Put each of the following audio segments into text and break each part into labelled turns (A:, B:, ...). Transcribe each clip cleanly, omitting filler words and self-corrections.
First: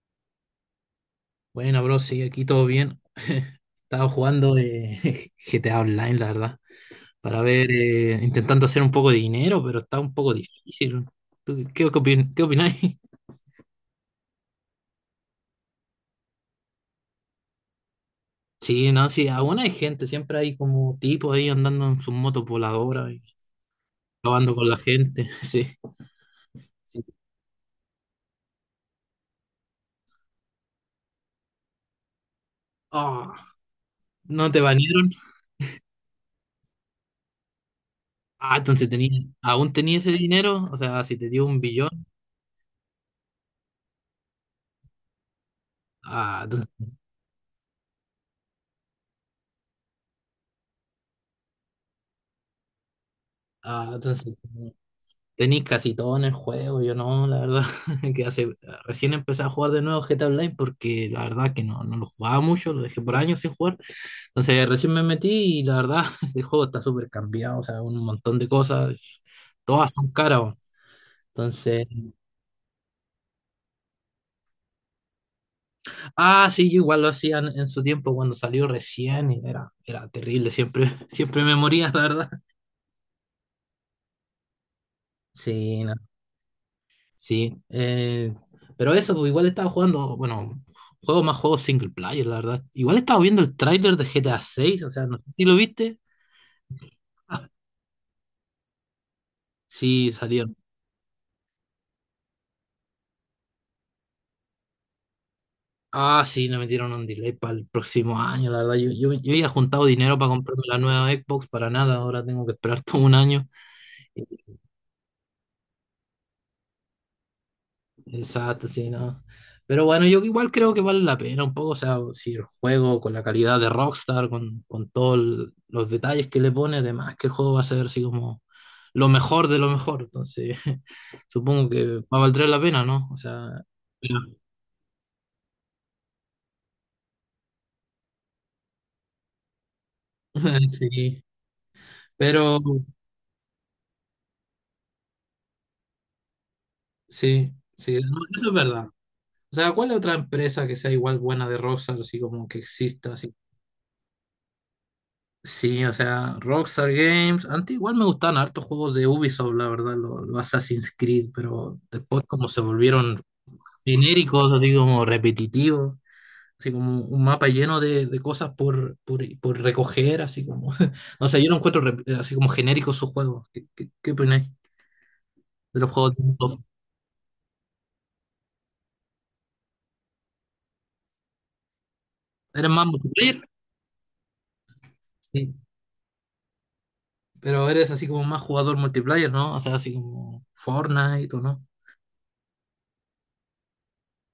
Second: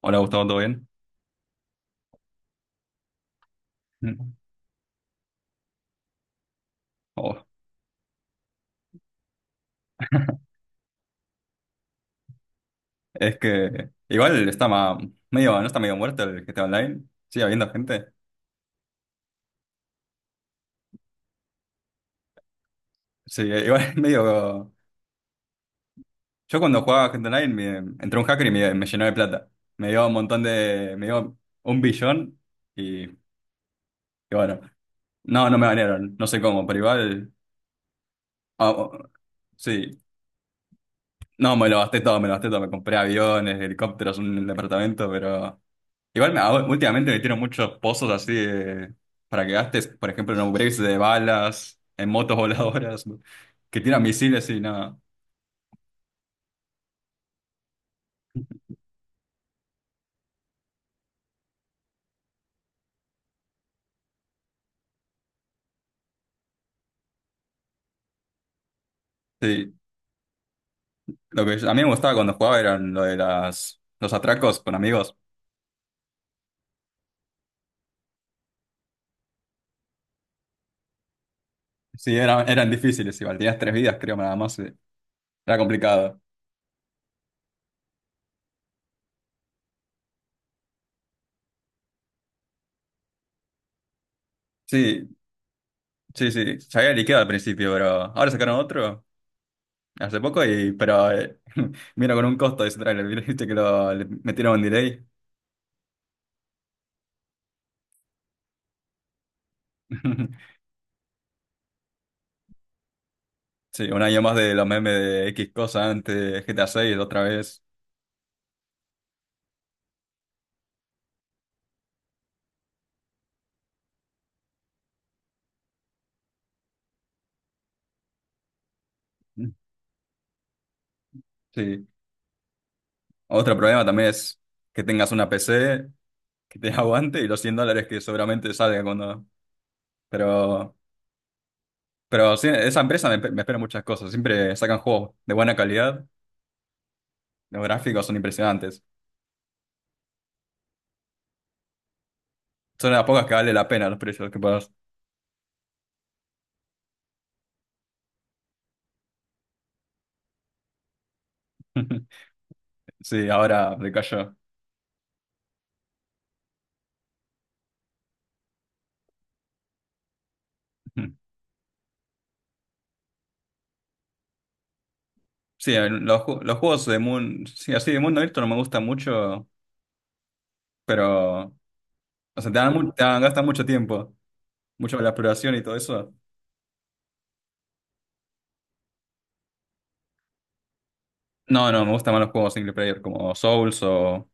A: Hola Gustavo, ¿todo bien?
B: Bueno, bro, sí, aquí todo bien. Estaba
A: Mm.
B: jugando GTA Online, la verdad, para
A: Oh,
B: ver, intentando hacer un poco de dinero, pero está un poco difícil. ¿Tú qué opináis?
A: es que igual está medio, no está medio muerto el GTA Online, sigue habiendo gente.
B: Sí, no, sí, aún hay gente, siempre hay como tipos ahí andando en sus motos voladoras y
A: Sí, igual es
B: acabando con
A: medio...
B: la gente, sí.
A: Yo cuando
B: Sí.
A: jugaba GTA Online entró un hacker y me llenó de plata. Me dio un billón y
B: Ah, ¿no
A: bueno,
B: te banearon?
A: no, no me banearon, no sé cómo, pero igual...
B: Ah,
A: Ah,
B: entonces
A: oh,
B: aún tenía
A: sí,
B: ese dinero, o sea, si te dio
A: no,
B: un
A: me lo
B: billón,
A: gasté todo, me lo gasté todo, me compré aviones, helicópteros, un departamento, pero... Igual
B: ah, entonces,
A: últimamente metieron muchos pozos para que gastes, por ejemplo, en upgrades de balas, en motos voladoras, ¿no? Que
B: ah,
A: tiran
B: entonces,
A: misiles y nada.
B: Tenéis casi todo en el juego, yo no, la verdad, que hace, recién empecé a jugar de nuevo GTA Online porque la verdad que no lo jugaba mucho, lo dejé por años sin jugar, entonces recién me metí y la verdad, este juego está súper cambiado, o sea, un montón de cosas,
A: Sí,
B: todas son caras, weón.
A: a mí
B: Entonces,
A: me gustaba cuando jugaba eran lo de los atracos con amigos.
B: ah, sí, yo igual lo hacían en su tiempo cuando salió recién y era terrible, siempre, siempre me moría, la
A: Sí,
B: verdad,
A: eran difíciles igual, tenías tres vidas creo nada más, sí. Era
B: sí, no.
A: complicado.
B: Sí, pero eso, pues igual estaba jugando, bueno, juegos single player, la verdad. Igual estaba viendo el tráiler de GTA 6, o sea,
A: Sí,
B: no sé si lo viste.
A: sí, sí, se había liqueado al
B: Ah,
A: principio, pero ahora sacaron otro
B: sí,
A: hace poco
B: salieron.
A: y, pero, vino con un costo de ese trailer, viste que lo le metieron un delay.
B: Ah, sí, le metieron un delay para el próximo año, la verdad. Yo había juntado dinero para comprarme la nueva Xbox para nada, ahora tengo que esperar todo un año.
A: Sí, un año más de los memes de X cosa antes, GTA 6 otra vez.
B: Exacto, sí, no. Pero bueno, yo igual creo que vale la pena un poco, o sea, si el juego con la calidad de Rockstar, con todos los detalles que le pone, además que el juego va a ser así como lo mejor
A: Mm.
B: de lo mejor, entonces supongo
A: Sí.
B: que va a valer la pena, ¿no? O sea,
A: Otro problema también
B: pero-
A: es que tengas una PC que te aguante y los $100 que seguramente salga cuando... Pero,
B: sí,
A: pero sí,
B: pero
A: esa empresa me espera muchas cosas. Siempre sacan juegos de buena calidad,
B: sí,
A: los
B: sí,
A: gráficos son
B: no, eso es
A: impresionantes.
B: verdad. O sea, ¿cuál es otra empresa que sea igual buena de Rockstar, así como que
A: Son las
B: exista,
A: pocas que
B: así?
A: vale la pena los precios que pagas.
B: Sí, o sea, Rockstar Games. Antes igual me gustaban hartos juegos de Ubisoft, la verdad, los Assassin's Creed, pero después como se volvieron
A: Sí, ahora decayó.
B: genéricos, así como repetitivos, así como un mapa lleno de cosas por recoger, así como...
A: Mm.
B: No sé, yo no encuentro así como genéricos sus juegos. ¿Qué opináis
A: Sí,
B: de los juegos de
A: los
B: Ubisoft?
A: juegos de mundo, sí, así de mundo abierto no me gustan mucho, pero, o sea, te
B: ¿Eres
A: dan,
B: más
A: mu- te dan-
B: multiplayer?
A: gastan mucho tiempo. Mucho la exploración
B: Sí,
A: y todo eso.
B: pero eres así como más jugador multiplayer, ¿no? O sea, así como Fortnite o no.
A: No, no, me gustan más los juegos single player como Souls o...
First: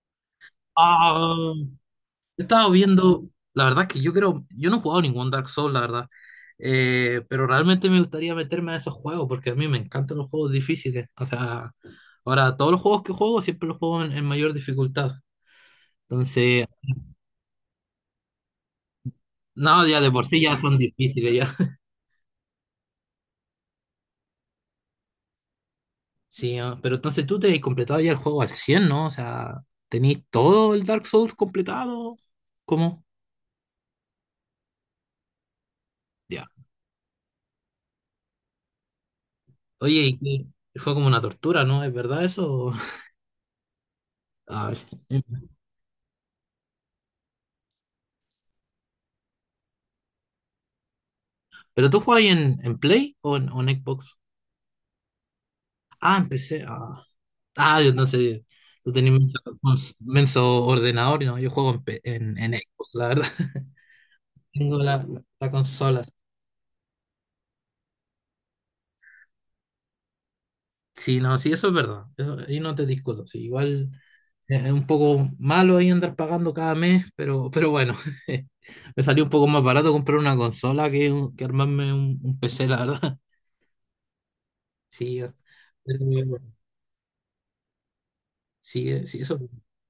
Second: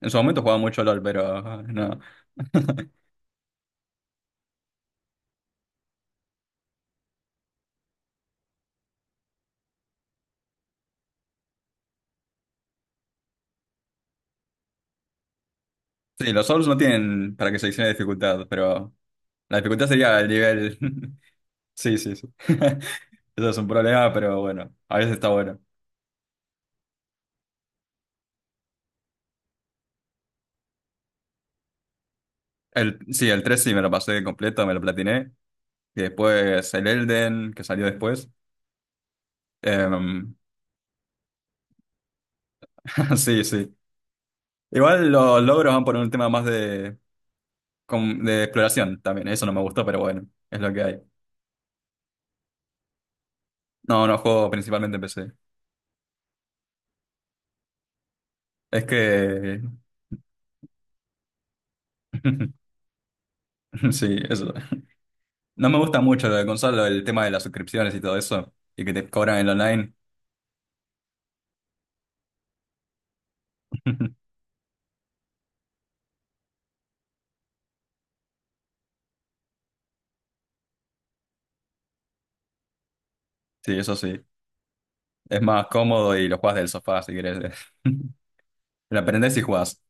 A: En su momento jugaba mucho LOL,
B: Ah.
A: pero ah, no.
B: He estado viendo, la verdad es que yo creo, yo no he jugado ningún Dark Souls, la verdad. Pero realmente me gustaría meterme a esos juegos porque a mí me encantan los juegos difíciles. O sea, ahora todos los juegos que juego siempre los juego en mayor dificultad.
A: Sí, los
B: Entonces,
A: Souls no tienen para que seleccione dificultad, pero la
B: no,
A: dificultad
B: ya de
A: sería
B: por
A: el
B: sí ya
A: nivel.
B: son difíciles ya.
A: Sí, sí, sí. Eso es un problema, pero bueno, a veces está bueno.
B: Sí, ah, pero entonces tú te has completado ya el juego al 100, ¿no? O sea, ¿tenéis todo el Dark Souls completado? ¿Cómo?
A: Sí, el 3 sí me lo pasé completo, me lo platiné. Y
B: Ya.
A: después el Elden, que salió después.
B: Oye, y
A: Em,
B: fue como una tortura, ¿no? ¿Es verdad eso?
A: sí, sí.
B: Ah.
A: Igual los logros van por un tema más de, de exploración también. Eso no me gustó, pero bueno, es lo que hay.
B: ¿Pero tú jugabas en Play o en
A: No,
B: Xbox?
A: no juego principalmente en PC.
B: Ah, empecé. Yo no sé.
A: Es
B: Tú tenías menso,
A: que...
B: menso ordenador, ¿no? Yo juego en Xbox, la verdad.
A: Sí, eso.
B: Tengo la
A: No me gusta
B: consola.
A: mucho lo de consola, el tema de las suscripciones y todo eso, y que te cobran el online.
B: Sí, no, sí, eso es verdad. Eso, ahí no te discuto. Sí, igual es un poco malo ahí andar pagando cada mes, pero bueno, me salió un poco más barato comprar una consola que armarme un PC, la verdad.
A: Sí, eso sí.
B: Sí,
A: Es más
B: pero,
A: cómodo y lo jugás del sofá si querés.
B: sí,
A: Lo
B: sí,
A: aprendés
B: eso.
A: y jugás.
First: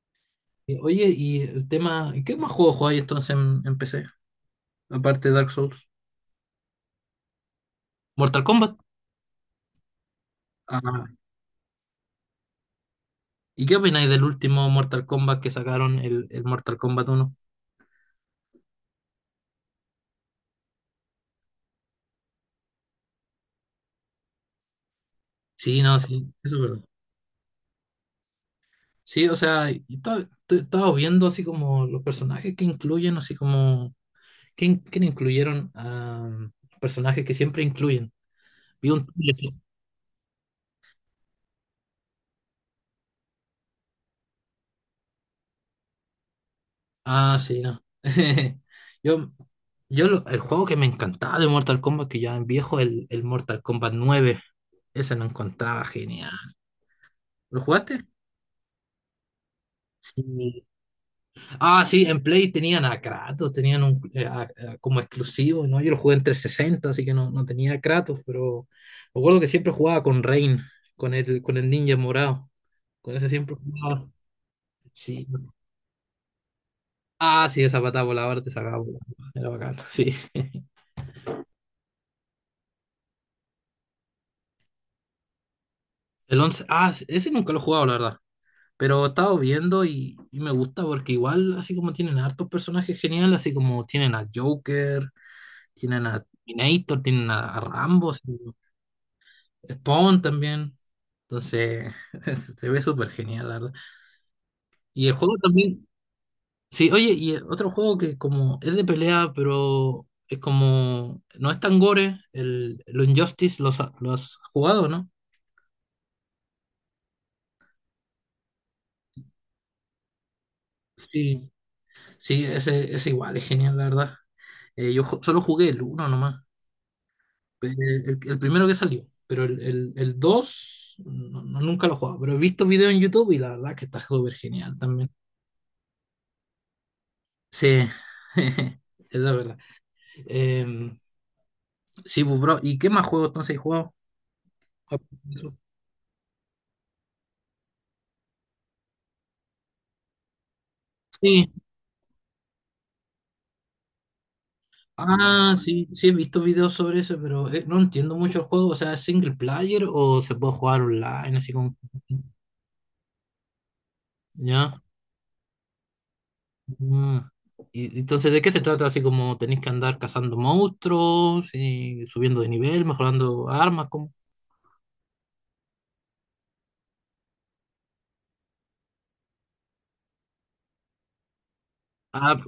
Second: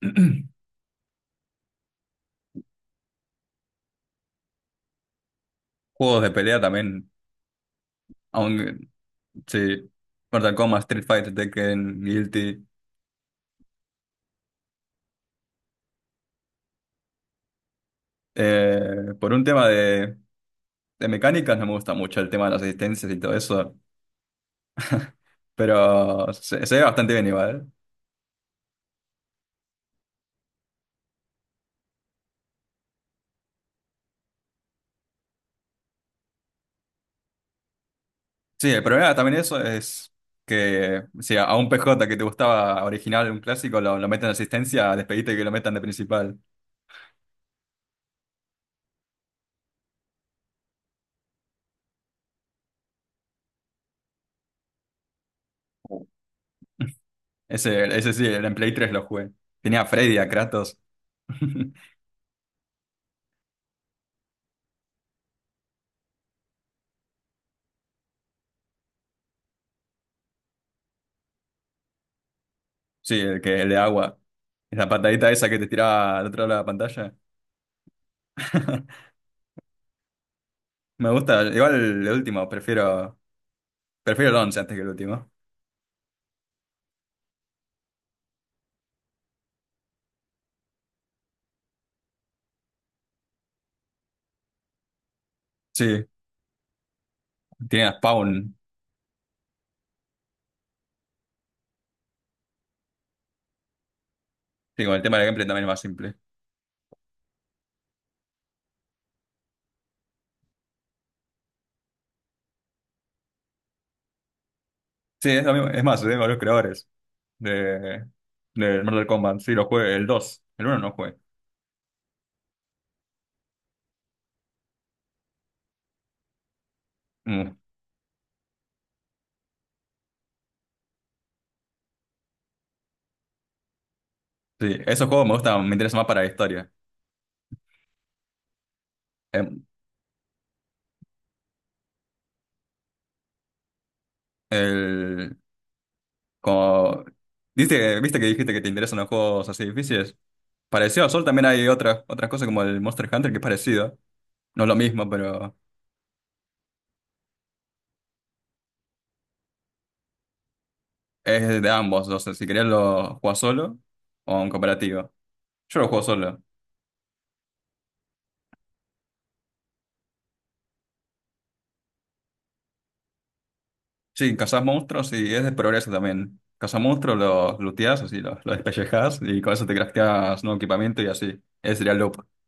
B: Oye, y el tema, ¿qué más juegos jugáis entonces en PC? Aparte de Dark Souls.
A: Juegos de pelea también,
B: Mortal Kombat.
A: aunque... Sí. Mortal Kombat,
B: Ah,
A: Street Fighter, Tekken, Guilty.
B: ¿y qué opináis del último Mortal Kombat que sacaron, el Mortal Kombat 1?
A: Por un tema de, mecánicas no me gusta mucho el tema de las asistencias y todo eso.
B: Sí, no,
A: Pero
B: sí, eso es
A: se ve
B: verdad.
A: bastante bien igual, ¿eh?
B: Sí, o sea, y estaba viendo así como los personajes que incluyen, así como, ¿quién incluyeron? Ah, personajes que siempre incluyen.
A: Sí, el
B: Vi un
A: problema
B: tráiler,
A: también eso
B: sí.
A: es que si a, un PJ que te gustaba original, un clásico, lo meten de asistencia, despediste que lo metan de principal.
B: Ah, sí, no. Yo, yo, el juego que me encantaba de Mortal Kombat, que ya es viejo, el Mortal Kombat 9. Ese lo encontraba genial. ¿Lo
A: Ese,
B: jugaste?
A: ese sí, el en Play 3 lo jugué. Tenía a Freddy, a
B: Sí.
A: Kratos.
B: Ah, sí, en Play tenían a Kratos, tenían como exclusivo, ¿no? Yo lo jugué en 360 así que no, tenía a Kratos, pero me acuerdo que siempre jugaba con Rain, con el ninja morado. Con
A: Sí,
B: ese
A: el
B: siempre
A: que, el de
B: jugaba.
A: agua. La
B: Sí.
A: patadita esa que te tiraba al otro lado de la pantalla.
B: Ah, sí, esa patada voladora te sacaba volando. Era bacán, sí.
A: Me gusta. Igual el último, prefiero. Prefiero el 11 antes que el último.
B: El 11, ah, ese nunca lo he jugado, la verdad. Pero he estado viendo y, me gusta porque igual, así como tienen hartos personajes geniales, así como tienen al Joker,
A: Sí,
B: tienen a Terminator, tienen a
A: tiene a
B: Rambo,
A: Spawn.
B: Spawn también. Entonces, se ve súper genial, la verdad.
A: Sí, con el
B: Y el
A: tema del
B: juego
A: gameplay también es más
B: también,
A: simple.
B: sí, oye, y otro juego que como es de pelea, pero es como, no es tan gore, el Injustice, ¿lo has jugado, no?
A: Sí, es lo mismo. Es más, tengo los creadores. de, del Mortal Kombat. Sí, lo jugué, el dos. El uno no jugué.
B: Sí, sí, ese igual, es genial, la verdad. Yo solo jugué el 1 nomás.
A: Mm.
B: Eh, el primero que salió, pero el 2 nunca lo he jugado, pero he visto videos en YouTube y la verdad que está súper genial
A: Sí, esos
B: también.
A: juegos me gustan, me interesan más para la historia.
B: Sí, es la verdad.
A: Em,
B: Eh, sí, pues, bro, ¿y qué más juegos entonces he jugado?
A: el, como, ¿viste, que dijiste que te interesan los juegos así difíciles? Parecido a Sol también
B: Sí,
A: hay otras cosas como el Monster Hunter que es parecido. No es lo mismo, pero
B: ah, sí, sí, he visto videos sobre eso, pero no entiendo mucho el juego, o sea, ¿es single player o se puede jugar online así
A: es de
B: como...
A: ambos. O sea, si querías lo juegas solo o en
B: ¿Ya?
A: cooperativo. Yo lo juego solo.
B: Ah, y entonces, ¿de qué se trata? Así como tenéis que andar cazando monstruos y subiendo de nivel, mejorando armas, como...
A: Sí, cazas monstruos y es de progreso también. Cazas monstruos, los looteas, así, los despellejas y con eso te crafteas nuevo equipamiento y así. Ese sería el loop.
B: Ah,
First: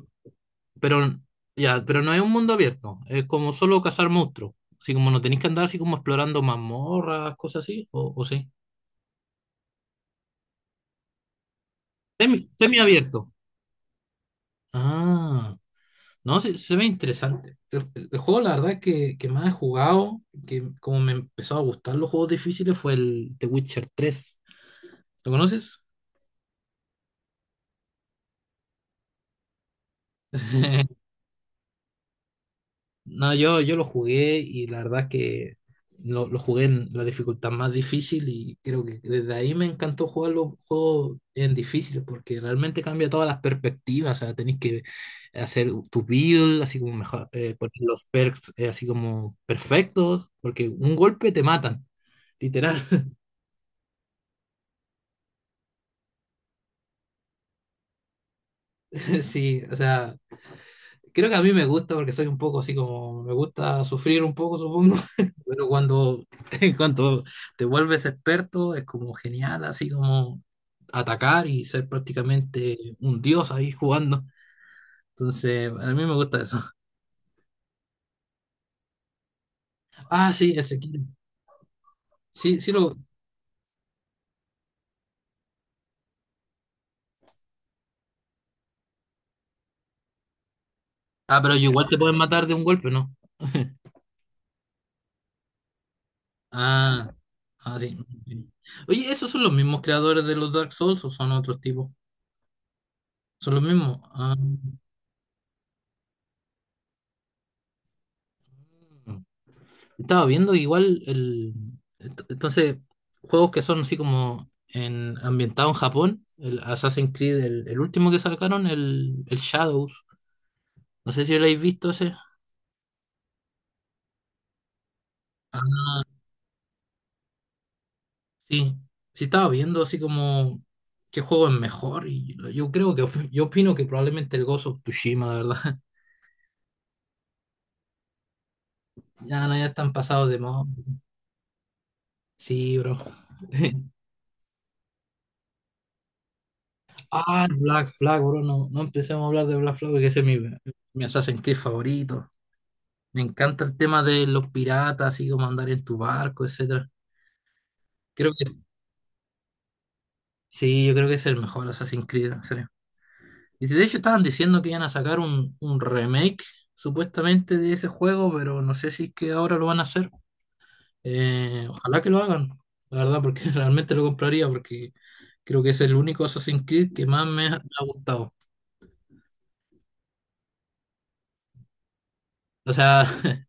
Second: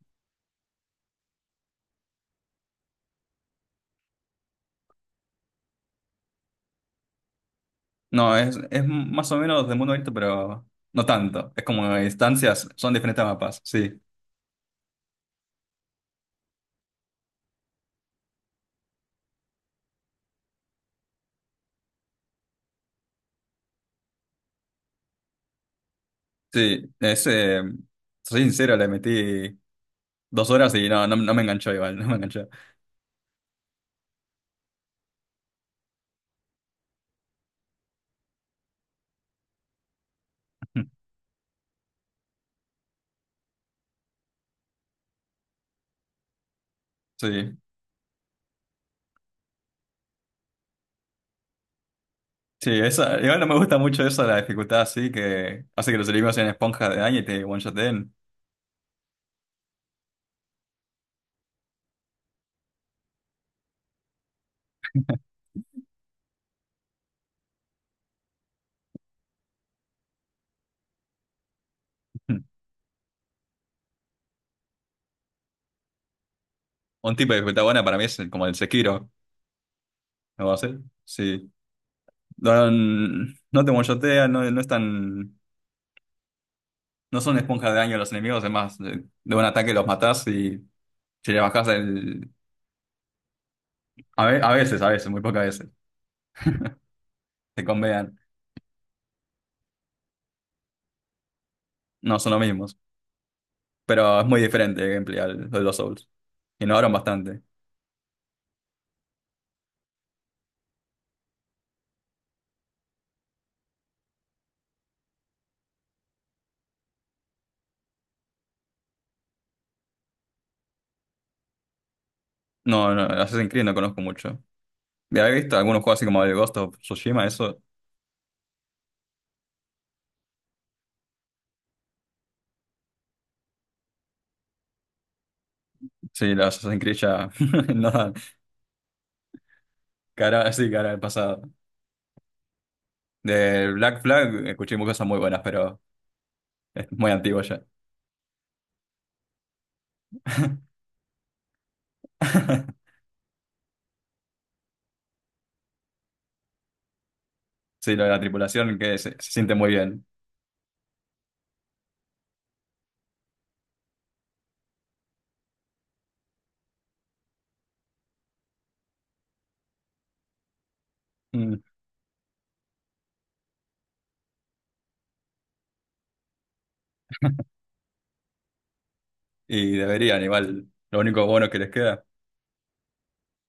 B: pero ya, pero no es un mundo abierto, es como solo cazar monstruos. Así como no tenéis que andar así como explorando mazmorras, cosas así, o
A: No,
B: sí.
A: es más o menos de mundo abierto, pero no tanto. Es como instancias,
B: Semi
A: son diferentes
B: abierto.
A: mapas, sí.
B: Ah, no, se ve interesante. El juego, la verdad es que más he jugado, que como me empezó a gustar los juegos difíciles, fue el The Witcher 3. ¿Lo conoces?
A: Sí, soy sincero, le metí 2 horas y no, no, no me enganchó igual, no me enganchó.
B: No, yo lo jugué y la verdad es que lo jugué en la dificultad más difícil y creo que desde ahí me encantó jugar los juegos en difíciles porque realmente cambia todas las perspectivas, o sea, tenés que hacer tu build, así como mejor,
A: Sí,
B: poner los perks así como perfectos, porque un golpe te matan,
A: sí,
B: literal,
A: esa, igual no me gusta mucho eso, la dificultad así que hace que los enemigos sean esponjas de daño y te one-shoten.
B: sí, o sea, creo que a mí me gusta porque soy un poco así como, me gusta sufrir un poco, supongo, pero cuando, cuando te vuelves experto es como genial, así como atacar y ser prácticamente un dios ahí jugando. Entonces, a mí me gusta eso.
A: Un tipo de dificultad buena para mí es como el Sekiro.
B: Ah,
A: Lo va
B: sí,
A: a
B: el
A: hacer.
B: Sekiro.
A: Sí.
B: Sí,
A: No,
B: sí lo...
A: no te mochotea, no, no es no son esponjas de daño los enemigos, es más, de un ataque los matás y si le
B: Ah, pero
A: bajás
B: igual te pueden
A: el...
B: matar de un golpe, ¿no?
A: A veces, a veces, muy pocas veces,
B: Ah,
A: te
B: sí.
A: convean.
B: Oye, ¿esos son los mismos creadores de los Dark Souls o son otros tipos?
A: No son los mismos,
B: Son los mismos.
A: pero es
B: Ah.
A: muy diferente el gameplay de los Souls. Innovaron bastante.
B: Estaba viendo igual el. Entonces, juegos que son así como ambientados en Japón, el Assassin's Creed, el último que sacaron, el Shadows. No sé si lo habéis visto ese.
A: No, no, el Assassin's Creed no conozco mucho. De haber visto algunos
B: Ah,
A: juegos así como el Ghost of Tsushima, eso,
B: sí. Sí, estaba viendo así como qué juego es mejor. Y yo creo que yo opino que probablemente el Ghost of Tsushima, la verdad.
A: sí, el Assassin's Creed ya no dan
B: Ya, no, ya están pasados de
A: cara,
B: moda.
A: sí cara al pasado.
B: Sí, bro.
A: Del Black Flag escuché muchas cosas muy buenas, pero es muy antiguo
B: Ah,
A: ya.
B: Black Flag, bro. No, no empecemos a hablar de Black Flag, porque ese es mi Assassin's Creed favorito. Me encanta el tema de los piratas, así como andar en tu barco, etcétera.
A: Sí, lo de la
B: Creo que
A: tripulación que se siente muy bien.
B: sí, yo creo que es el mejor Assassin's Creed, en serio. Y de hecho estaban diciendo que iban a sacar un remake, supuestamente, de ese juego, pero no sé si es que ahora lo van a hacer.
A: Mm.
B: Ojalá que lo hagan, la verdad, porque realmente lo compraría, porque creo que es el único Assassin's Creed que más me ha gustado.
A: Y deberían, igual. Lo único bueno que les queda.
B: O sea,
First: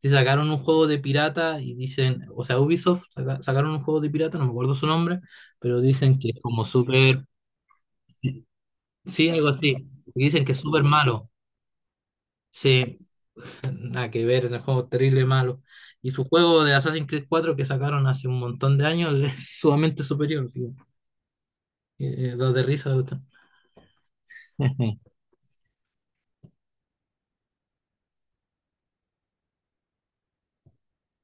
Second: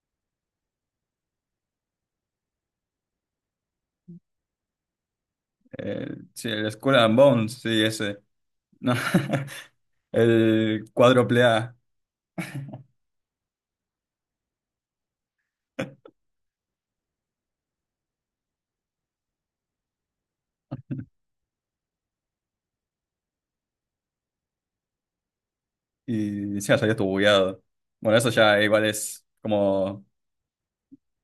B: si sacaron un juego de pirata y dicen, o sea, Ubisoft sacaron un juego de pirata, no me acuerdo su nombre, pero
A: Eh,
B: dicen que es
A: sí,
B: como
A: el Skull and
B: súper.
A: Bones, sí, ese. No.
B: Sí, algo así. Dicen que es súper
A: El
B: malo.
A: cuádruple A.
B: Sí, nada que ver, es un juego terrible malo. Y su juego de Assassin's Creed 4 que sacaron hace un montón de años es sumamente superior. Así que, da de risa la cuestión.
A: Y ya salió tu bugueado. Bueno, eso ya igual es como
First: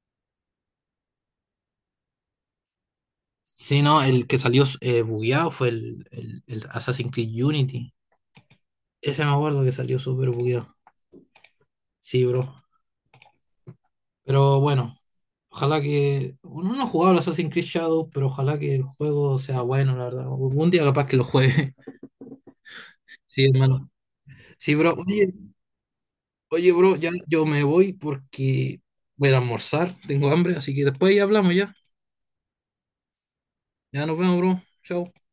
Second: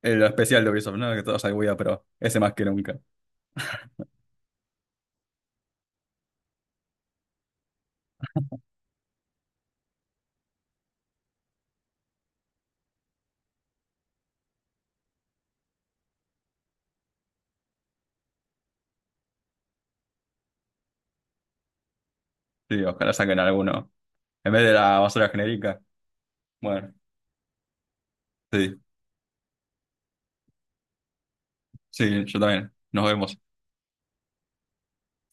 A: el especial de Ubisoft, ¿no? Que todo sale bugueado, pero ese más que nunca.
B: Sí, no, el que salió bugueado fue el Assassin's Creed Unity. Ese me acuerdo que salió súper bugueado. Sí, bro. Pero bueno, ojalá que. Uno no ha jugado al Assassin's Creed Shadow, pero ojalá que el juego sea bueno, la verdad. Algún día capaz que lo juegue.
A: Sí, ojalá saquen
B: Sí, hermano.
A: alguno. En vez de
B: Sí, bro.
A: la basura
B: Oye,
A: genérica.
B: Oye,
A: Bueno,
B: bro, ya yo me voy
A: sí,
B: porque voy a ir a almorzar, tengo hambre, así que después ya hablamos ya.
A: sí, yo también. Nos vemos.
B: Ya nos vemos, bro. Chao.